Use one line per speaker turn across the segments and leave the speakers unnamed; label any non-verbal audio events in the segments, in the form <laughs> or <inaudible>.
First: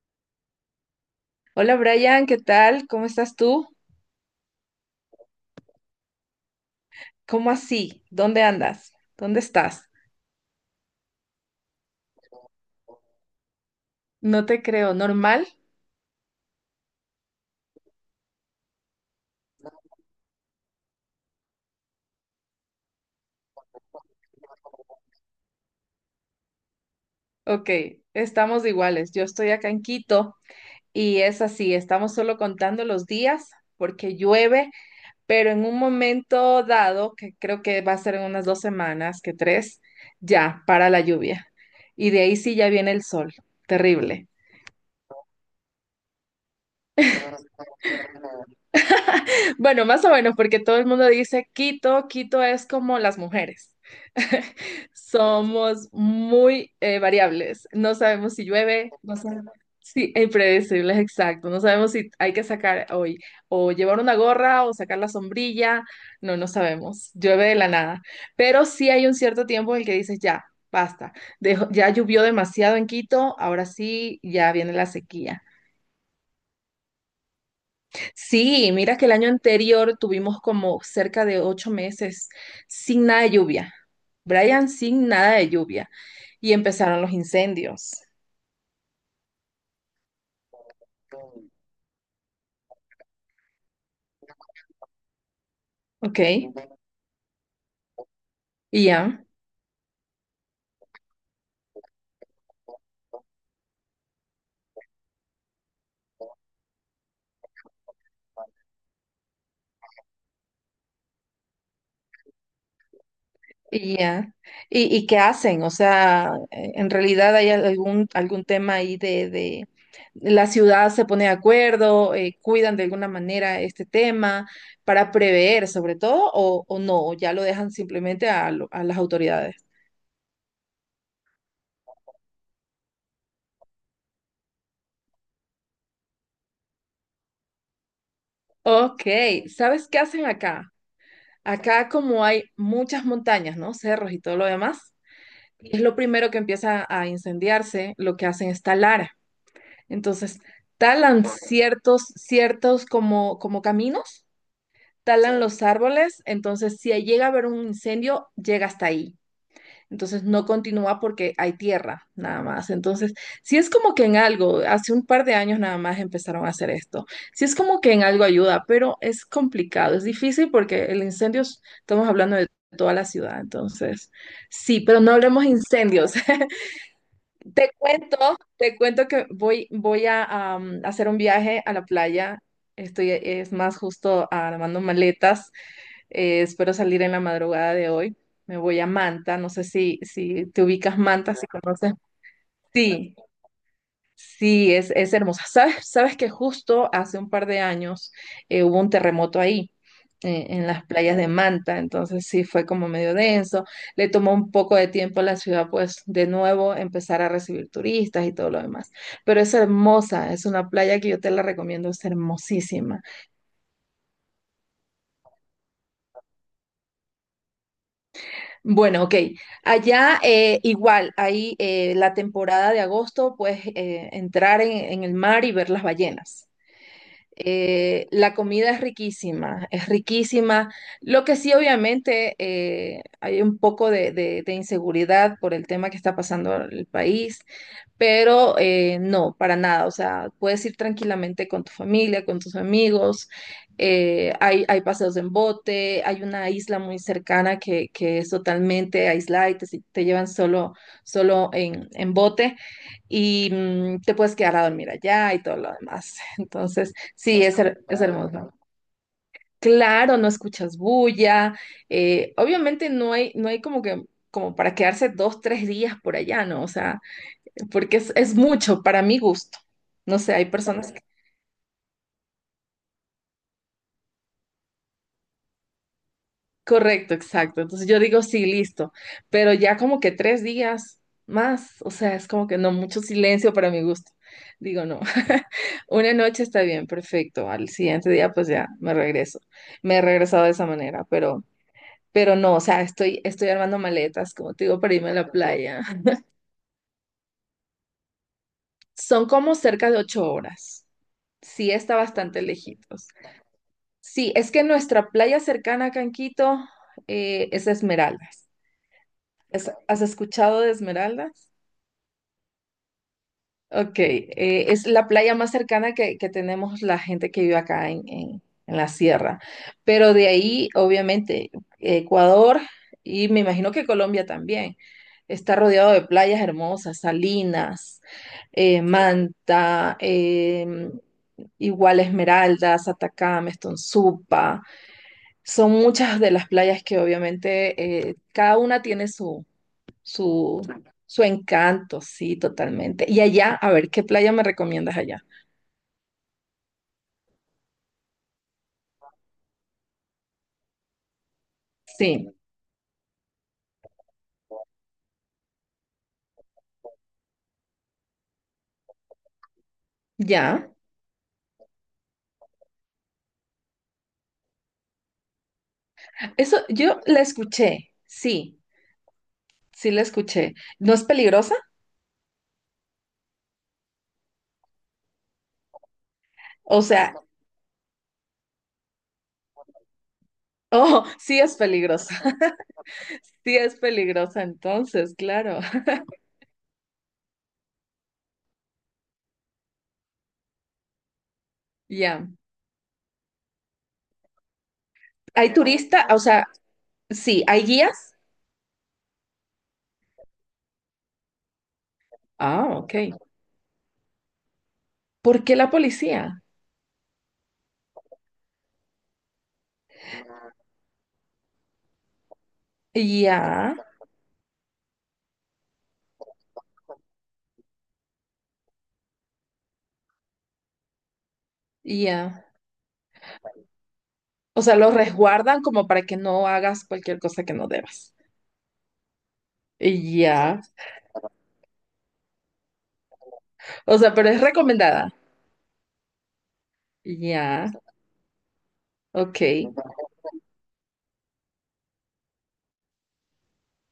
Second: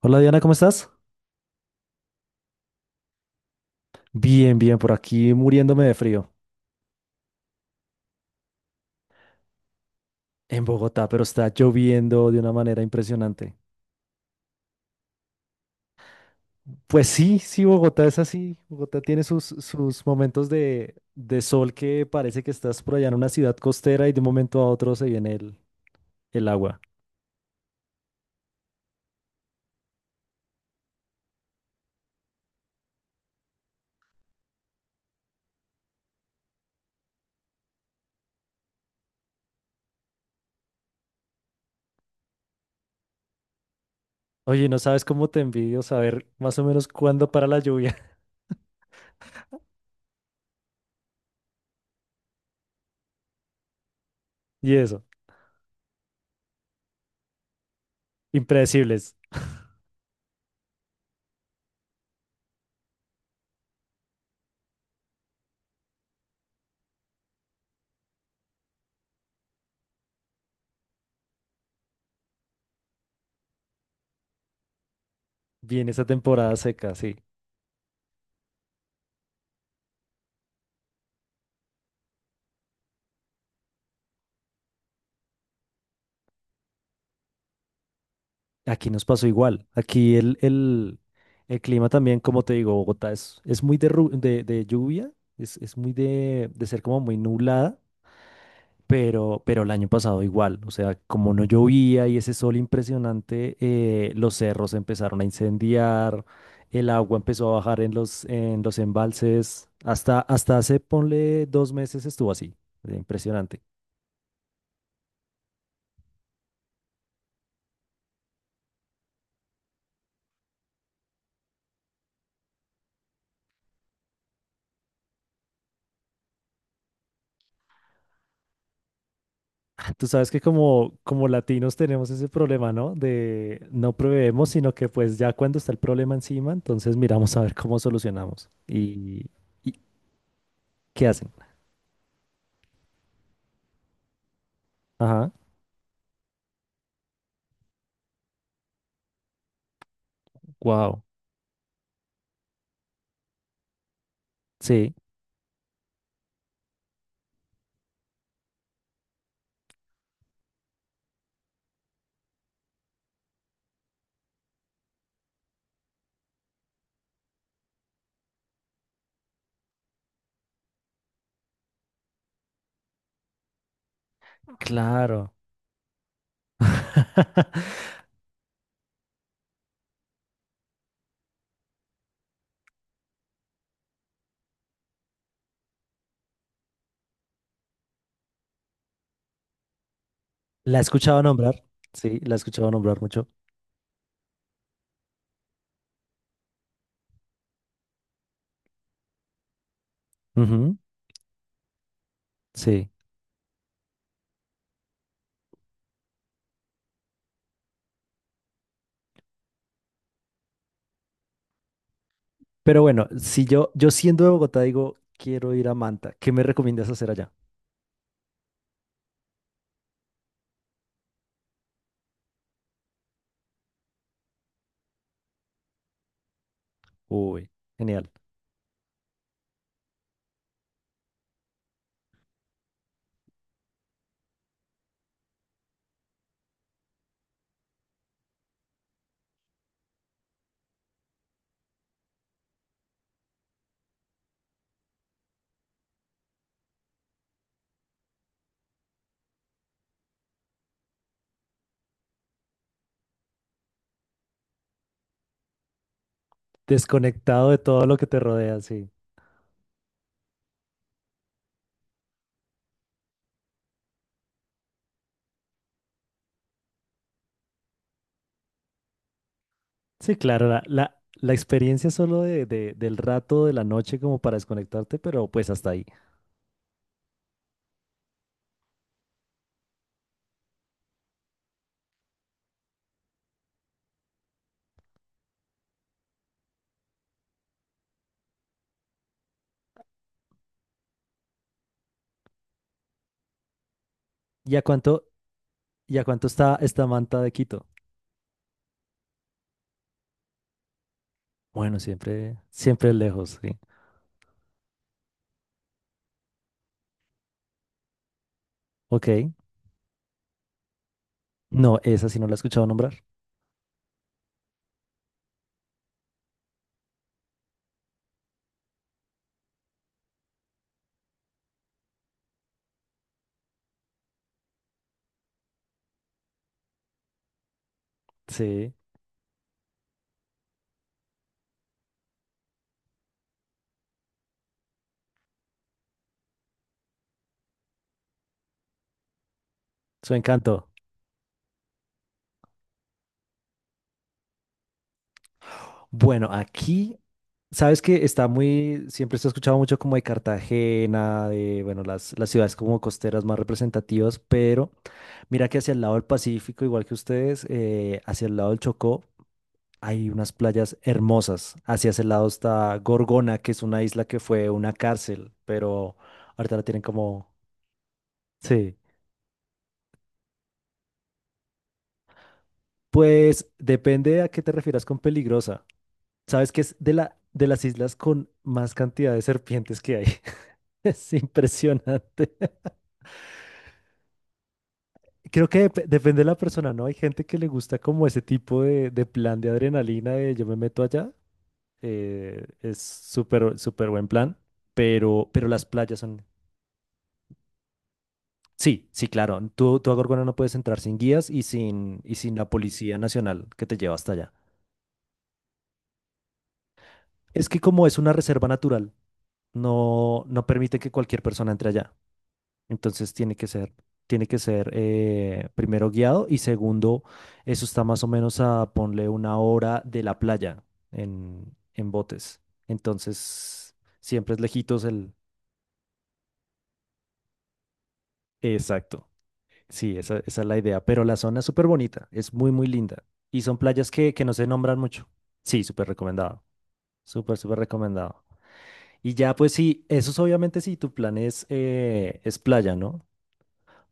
Hola Diana, ¿cómo estás?
Hola Brian, ¿qué tal? ¿Cómo estás tú?
Bien, bien, por aquí muriéndome de frío
¿Cómo así? ¿Dónde andas? ¿Dónde estás?
en Bogotá, pero está lloviendo de una manera impresionante.
No te creo, ¿normal?
Pues sí, sí, Bogotá es así. Bogotá tiene sus momentos de sol que parece que estás por allá en una ciudad costera y de un momento a otro se viene el agua.
Ok, estamos iguales. Yo estoy acá en Quito y es así, estamos solo contando los días porque llueve, pero en un momento dado, que creo que va a ser en unas 2 semanas, que tres, ya para la lluvia. Y de ahí sí ya viene el sol. Terrible.
Oye, no sabes cómo te envidio saber más o menos cuándo para la lluvia
Bueno, más o menos, porque todo el mundo dice Quito, Quito es como las mujeres.
<laughs> y
<laughs>
eso.
Somos muy variables. No sabemos si llueve,
Impredecibles.
no sabemos. Sí, e impredecibles, exacto. No sabemos si hay que sacar hoy o llevar una gorra o sacar la sombrilla. No, no sabemos. Llueve de la nada. Pero sí hay un cierto tiempo en el que dices, ya, basta. Ya llovió demasiado en Quito, ahora sí, ya viene la sequía.
Viene esa temporada seca, sí.
Sí, mira que el año anterior tuvimos como cerca de 8 meses sin nada de lluvia. Brian, sin nada de lluvia. Y empezaron los incendios.
Aquí nos pasó igual. Aquí el clima también, como te digo, Bogotá es muy de, de lluvia, es muy
¿Ok?
de ser como muy nublada,
Y ya,
pero el año pasado igual. O sea, como no llovía y ese sol impresionante, los cerros empezaron a incendiar, el agua empezó a bajar en los embalses. Hasta, hasta hace, ponle dos meses estuvo así. Impresionante.
y ya. ¿Y qué hacen? O sea, en realidad hay algún tema ahí la ciudad se pone de acuerdo, cuidan de alguna manera este tema para prever sobre todo, o no, ya lo dejan simplemente a las autoridades.
Tú sabes que como, como latinos tenemos ese problema, ¿no? De no proveemos, sino que pues ya cuando está el problema encima, entonces miramos a ver cómo solucionamos.
Ok,
Y
¿sabes qué hacen acá?
qué hacen?
Acá como hay muchas montañas, ¿no? Cerros y todo lo demás,
Ajá,
es lo primero que empieza a incendiarse. Lo que hacen es talar. Entonces,
wow.
talan ciertos como caminos,
Sí,
talan los árboles. Entonces, si llega a haber un incendio, llega hasta ahí. Entonces no continúa porque hay tierra nada más. Entonces, si es como que en algo, hace un par de años nada más empezaron a hacer esto. Si es como que en algo ayuda, pero es complicado, es difícil porque el incendio, estamos hablando de toda la ciudad. Entonces, sí, pero no
claro.
hablemos incendios. <laughs> Te
<laughs>
cuento, te cuento que voy a hacer un viaje a la playa. Estoy, es más, justo armando maletas. Espero salir en la madrugada de hoy. Me voy a Manta. No sé si te
La he
ubicas
escuchado
Manta, si
nombrar,
conoces.
sí, la he escuchado nombrar
Sí,
mucho.
sí, es hermosa. ¿Sabes que justo hace un par de años hubo un terremoto ahí, en
Ujú,
las playas de Manta? Entonces sí fue como
sí.
medio denso. Le tomó un poco de tiempo a la ciudad, pues, de nuevo, empezar a recibir turistas y todo lo demás. Pero es hermosa. Es una playa que yo te la recomiendo. Es
Pero
hermosísima.
bueno, si yo, yo siendo de Bogotá digo, quiero ir a Manta, ¿qué me recomiendas hacer allá?
Bueno, ok. Allá igual, ahí la temporada de agosto, pues entrar en el mar y ver las ballenas.
Uy,
Eh,
genial.
la comida es riquísima, es riquísima. Lo que sí, obviamente, hay un poco de inseguridad por el tema que está pasando el país, pero no, para nada. O sea, puedes ir tranquilamente con tu familia, con tus amigos. Hay paseos en bote, hay una isla muy cercana que es totalmente aislada y te, si, te llevan solo, en bote y te puedes quedar a dormir allá y todo lo demás. <laughs> Entonces... Sí,
Desconectado de
es, her-
todo lo
es
que te
hermoso.
rodea, sí.
Claro, no escuchas bulla. Obviamente no hay, no hay como que como para quedarse dos, tres días por allá, ¿no? O sea, porque es mucho para mi gusto.
Sí,
No sé, hay
claro, la,
personas
la,
que...
la experiencia solo de, del rato de la noche como para desconectarte, pero pues hasta ahí.
Correcto, exacto. Entonces yo digo, sí, listo. Pero ya como que 3 días más, o sea, es como que no, mucho silencio para mi gusto. Digo, no. <laughs> Una noche está bien, perfecto. Al siguiente día, pues ya me regreso. Me he regresado de esa manera, pero... Pero no, o sea, estoy, estoy armando maletas, como
¿Y a
te digo, para
cuánto,
irme a la playa.
y a cuánto está esta manta de Quito?
Son como cerca de 8 horas. Sí,
Bueno,
está
siempre,
bastante
siempre
lejitos.
lejos, sí.
Sí, es que nuestra playa cercana a Canquito es Esmeraldas.
Ok.
¿Has escuchado de Esmeraldas?
No, esa sí no la he escuchado nombrar.
Ok, Es la playa más cercana que tenemos la gente que vive acá en la sierra. Pero de ahí, obviamente, Ecuador, y me imagino que Colombia también, está rodeado de playas hermosas: Salinas,
Sí,
Manta, igual Esmeraldas, Atacama, Estonzupa. Son muchas de las playas que obviamente cada una tiene
su
su,
encanto.
su encanto, sí, totalmente. Y allá, a ver, ¿qué playa me recomiendas allá?
Bueno, aquí sabes que está muy, siempre se ha escuchado mucho como de Cartagena, de, bueno, las
Sí,
ciudades como costeras más representativas, pero mira que hacia el lado del Pacífico, igual que ustedes, hacia el lado del Chocó, hay unas
ya.
playas hermosas. Hacia ese lado está Gorgona, que es una isla que fue una cárcel, pero ahorita
Eso,
la tienen
yo la
como...
escuché, sí,
Sí.
sí la escuché. ¿No es peligrosa?
Pues depende a qué te refieras con peligrosa. Sabes que es
O
de
sea,
la, de las islas con más cantidad de serpientes que hay. <laughs>
oh,
Es
sí es peligrosa.
impresionante.
<laughs> Sí es peligrosa, entonces,
Creo
claro.
que
<laughs>
depende de la persona, ¿no? Hay gente que le gusta como ese tipo de plan de adrenalina de yo me meto allá.
Ya.
Es súper, súper buen plan, pero
¿Hay
las playas
turista? O
son...
sea, sí, ¿hay guías?
Sí, sí, claro. Tú a Gorgona no puedes entrar sin guías y sin la
Ah, ok.
Policía Nacional que te lleva hasta allá.
¿Por qué la policía?
Es que como es una reserva natural, no, no permite que cualquier persona entre allá. Entonces
Ya,
tiene que ser primero guiado y segundo, eso está más o menos a ponle una hora de la playa en botes.
ya.
Entonces siempre es
O sea,
lejitos
los
el...
resguardan como para que no hagas cualquier cosa que no debas.
Exacto. Sí, esa es la
Ya.
idea. Pero la zona es súper bonita, es muy, muy linda. Y son playas
O sea,
que
pero
no
es
se nombran mucho.
recomendada.
Sí, súper recomendado. Súper, súper
Ya,
recomendado. Y ya,
ok.
pues sí, eso es obviamente si tu plan es playa, ¿no?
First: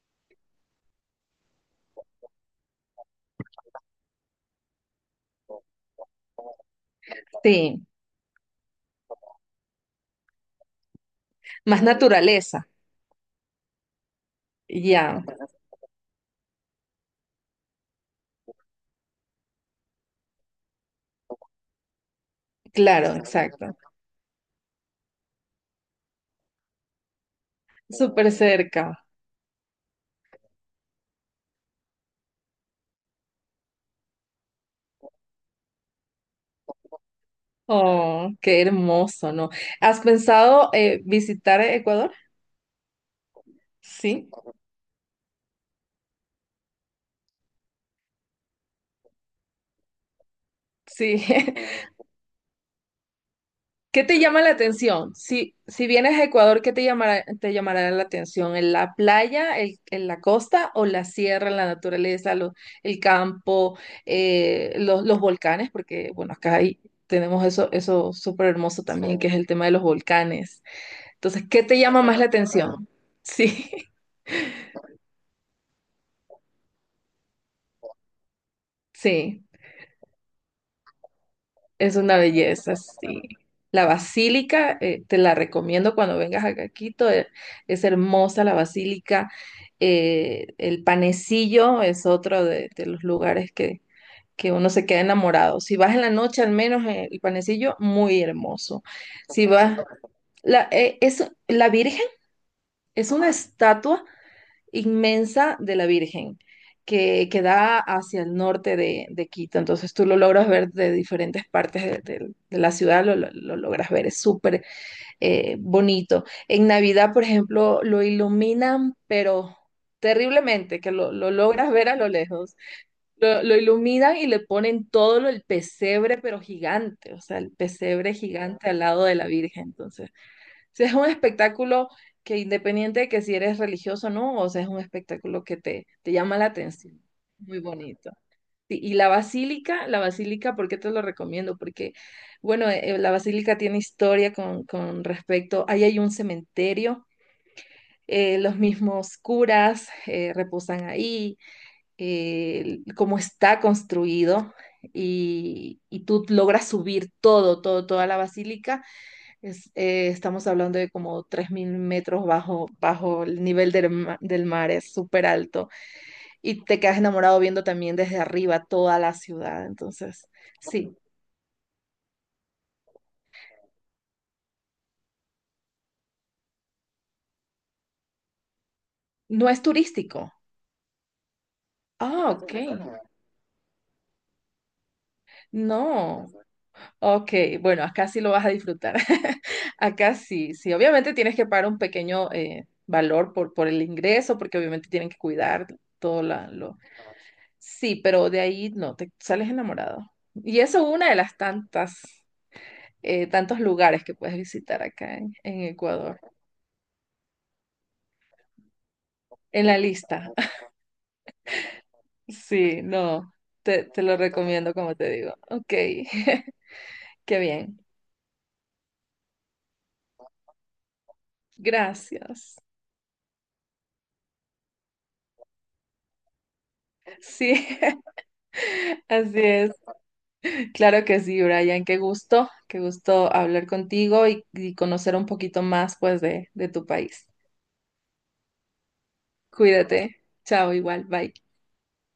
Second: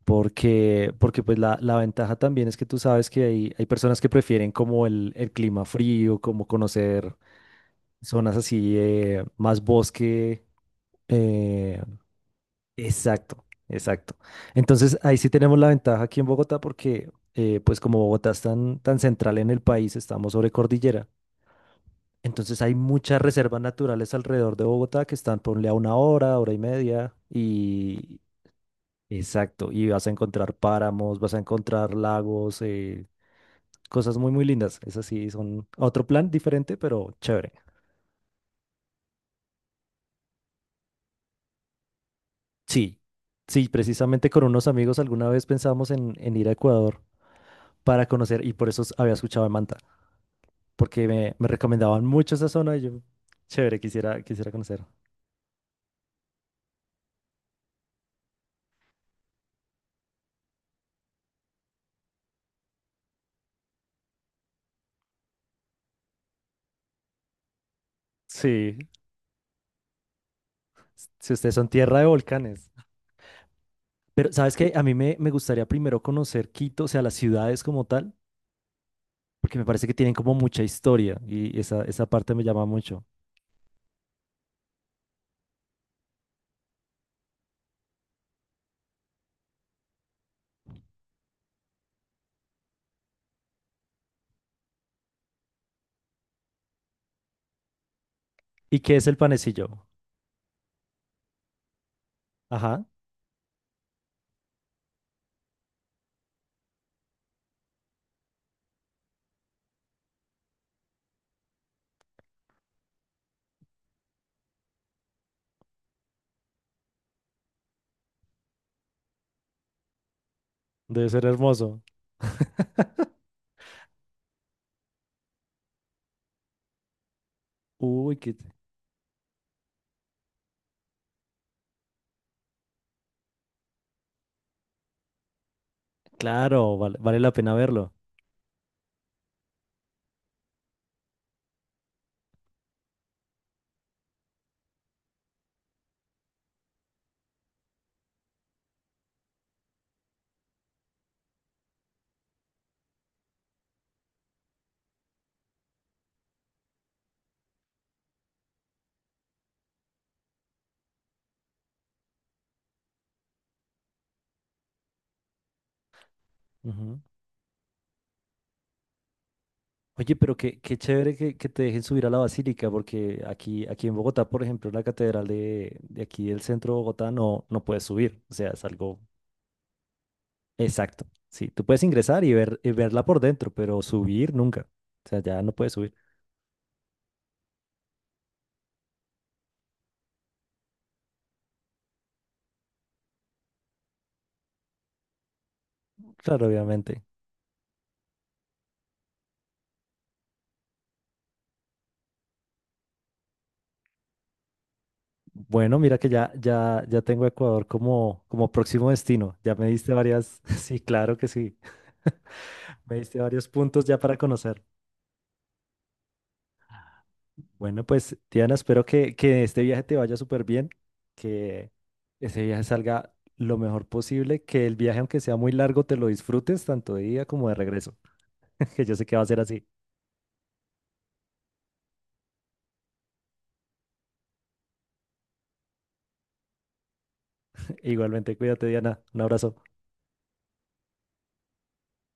Porque, porque pues la ventaja también es que tú sabes que hay personas que prefieren como el clima frío, como conocer
Sí,
zonas así, más bosque. eh,
más naturaleza.
exacto. Entonces ahí
Ya,
sí tenemos la ventaja aquí en Bogotá porque pues como Bogotá es tan, tan central en el país, estamos sobre cordillera. Entonces hay
claro,
muchas reservas
exacto.
naturales alrededor de Bogotá que están, ponle a una hora, hora y media, y
Súper cerca.
exacto, y vas a encontrar páramos, vas a encontrar lagos, cosas muy, muy lindas. Esas sí son otro plan diferente, pero chévere.
Oh, qué hermoso, ¿no? ¿Has pensado visitar Ecuador?
Sí, sí,
Sí,
precisamente con unos amigos alguna vez pensamos en ir a Ecuador para conocer, y por eso había escuchado de Manta, porque
sí.
me
<laughs>
recomendaban mucho esa zona y yo, chévere,
¿Qué te
quisiera,
llama
quisiera
la
conocer.
atención? Si vienes a Ecuador, ¿qué te llamará la atención? ¿En la playa, en la costa, o la sierra, la naturaleza, el campo, los volcanes? Porque, bueno, acá tenemos eso, súper
Sí,
hermoso, sí, también, que es el tema de los volcanes.
si
Entonces,
ustedes
¿qué
son
te
tierra
llama
de
más la
volcanes.
atención? Sí, <laughs>
Pero, ¿sabes qué? A mí me, me gustaría primero conocer Quito, o sea, las ciudades como tal
sí.
porque me parece que tienen como mucha historia y esa,
Es
esa
una
parte me llama
belleza,
mucho.
sí. La basílica, te la recomiendo cuando vengas acá a Quito. Es hermosa la basílica. El panecillo es otro de los lugares que uno se queda enamorado. Si vas en la noche, al menos el panecillo, muy
¿Y
hermoso.
qué es el
Si vas,
panecillo?
la Virgen
Ajá,
es una estatua inmensa de la Virgen que da hacia el norte de Quito. Entonces tú lo logras ver de diferentes partes de la ciudad, lo logras ver, es súper bonito. En Navidad, por ejemplo, lo iluminan, pero terriblemente, que
debe ser
lo logras
hermoso.
ver a lo lejos.
<laughs>
Lo iluminan y le ponen todo el pesebre, pero gigante. O sea, el pesebre
Uy, qué...
gigante al lado de la Virgen. Entonces, <laughs> sea, es un espectáculo que, independiente de que si eres religioso o no, o sea, es un espectáculo que te llama la
Claro, vale,
atención.
vale la pena
Muy
verlo.
bonito. Sí, y la basílica, ¿por qué te lo recomiendo? Porque, bueno, la basílica tiene historia con, respecto. Ahí hay un cementerio, los mismos curas reposan ahí, cómo está construido, y tú logras subir todo, toda la basílica. Estamos hablando de como 3.000 metros bajo el nivel del, del mar, es súper alto. Y te quedas
Ujú.
enamorado viendo también desde arriba toda la ciudad.
Oye,
Entonces,
pero qué, qué
sí,
chévere que te dejen subir a la basílica, porque aquí, aquí en Bogotá, por ejemplo, la catedral de aquí del centro de Bogotá no, no puedes subir. O sea, es algo
no es turístico.
exacto. Sí, tú puedes ingresar
Ah,
y
ok.
ver, y verla por dentro, pero subir nunca. O sea, ya no puedes subir.
No. Ok, bueno, acá sí lo vas a disfrutar. <laughs> Acá sí, sí. Obviamente tienes que pagar un pequeño valor por el ingreso, porque obviamente tienen que cuidar todo
Claro,
lo...
obviamente.
Sí, pero de ahí no, te sales enamorado. Y eso es una de las tantas. Tantos lugares que puedes visitar acá en
Bueno, mira que
Ecuador.
ya, ya, ya tengo Ecuador como, como próximo destino. Ya me
En la
diste
lista.
varias, <laughs>
<laughs>
sí, claro que sí.
Sí,
Me diste
no,
varios puntos ya
te lo
para conocer.
recomiendo como te digo. Ok, <laughs> qué bien.
Bueno, pues Diana, espero que este viaje te vaya súper bien, que ese
Gracias.
viaje salga lo mejor posible, que el viaje, aunque sea muy largo, te lo disfrutes tanto de ida como
Sí,
de regreso, <laughs> que yo sé
<laughs>
que va a ser
así
así.
es. Claro que sí, Brian. Qué gusto hablar contigo y conocer un poquito más, pues, de tu país.
<laughs> Igualmente, cuídate, Diana. Un abrazo.
Cuídate. Chao, igual. Bye.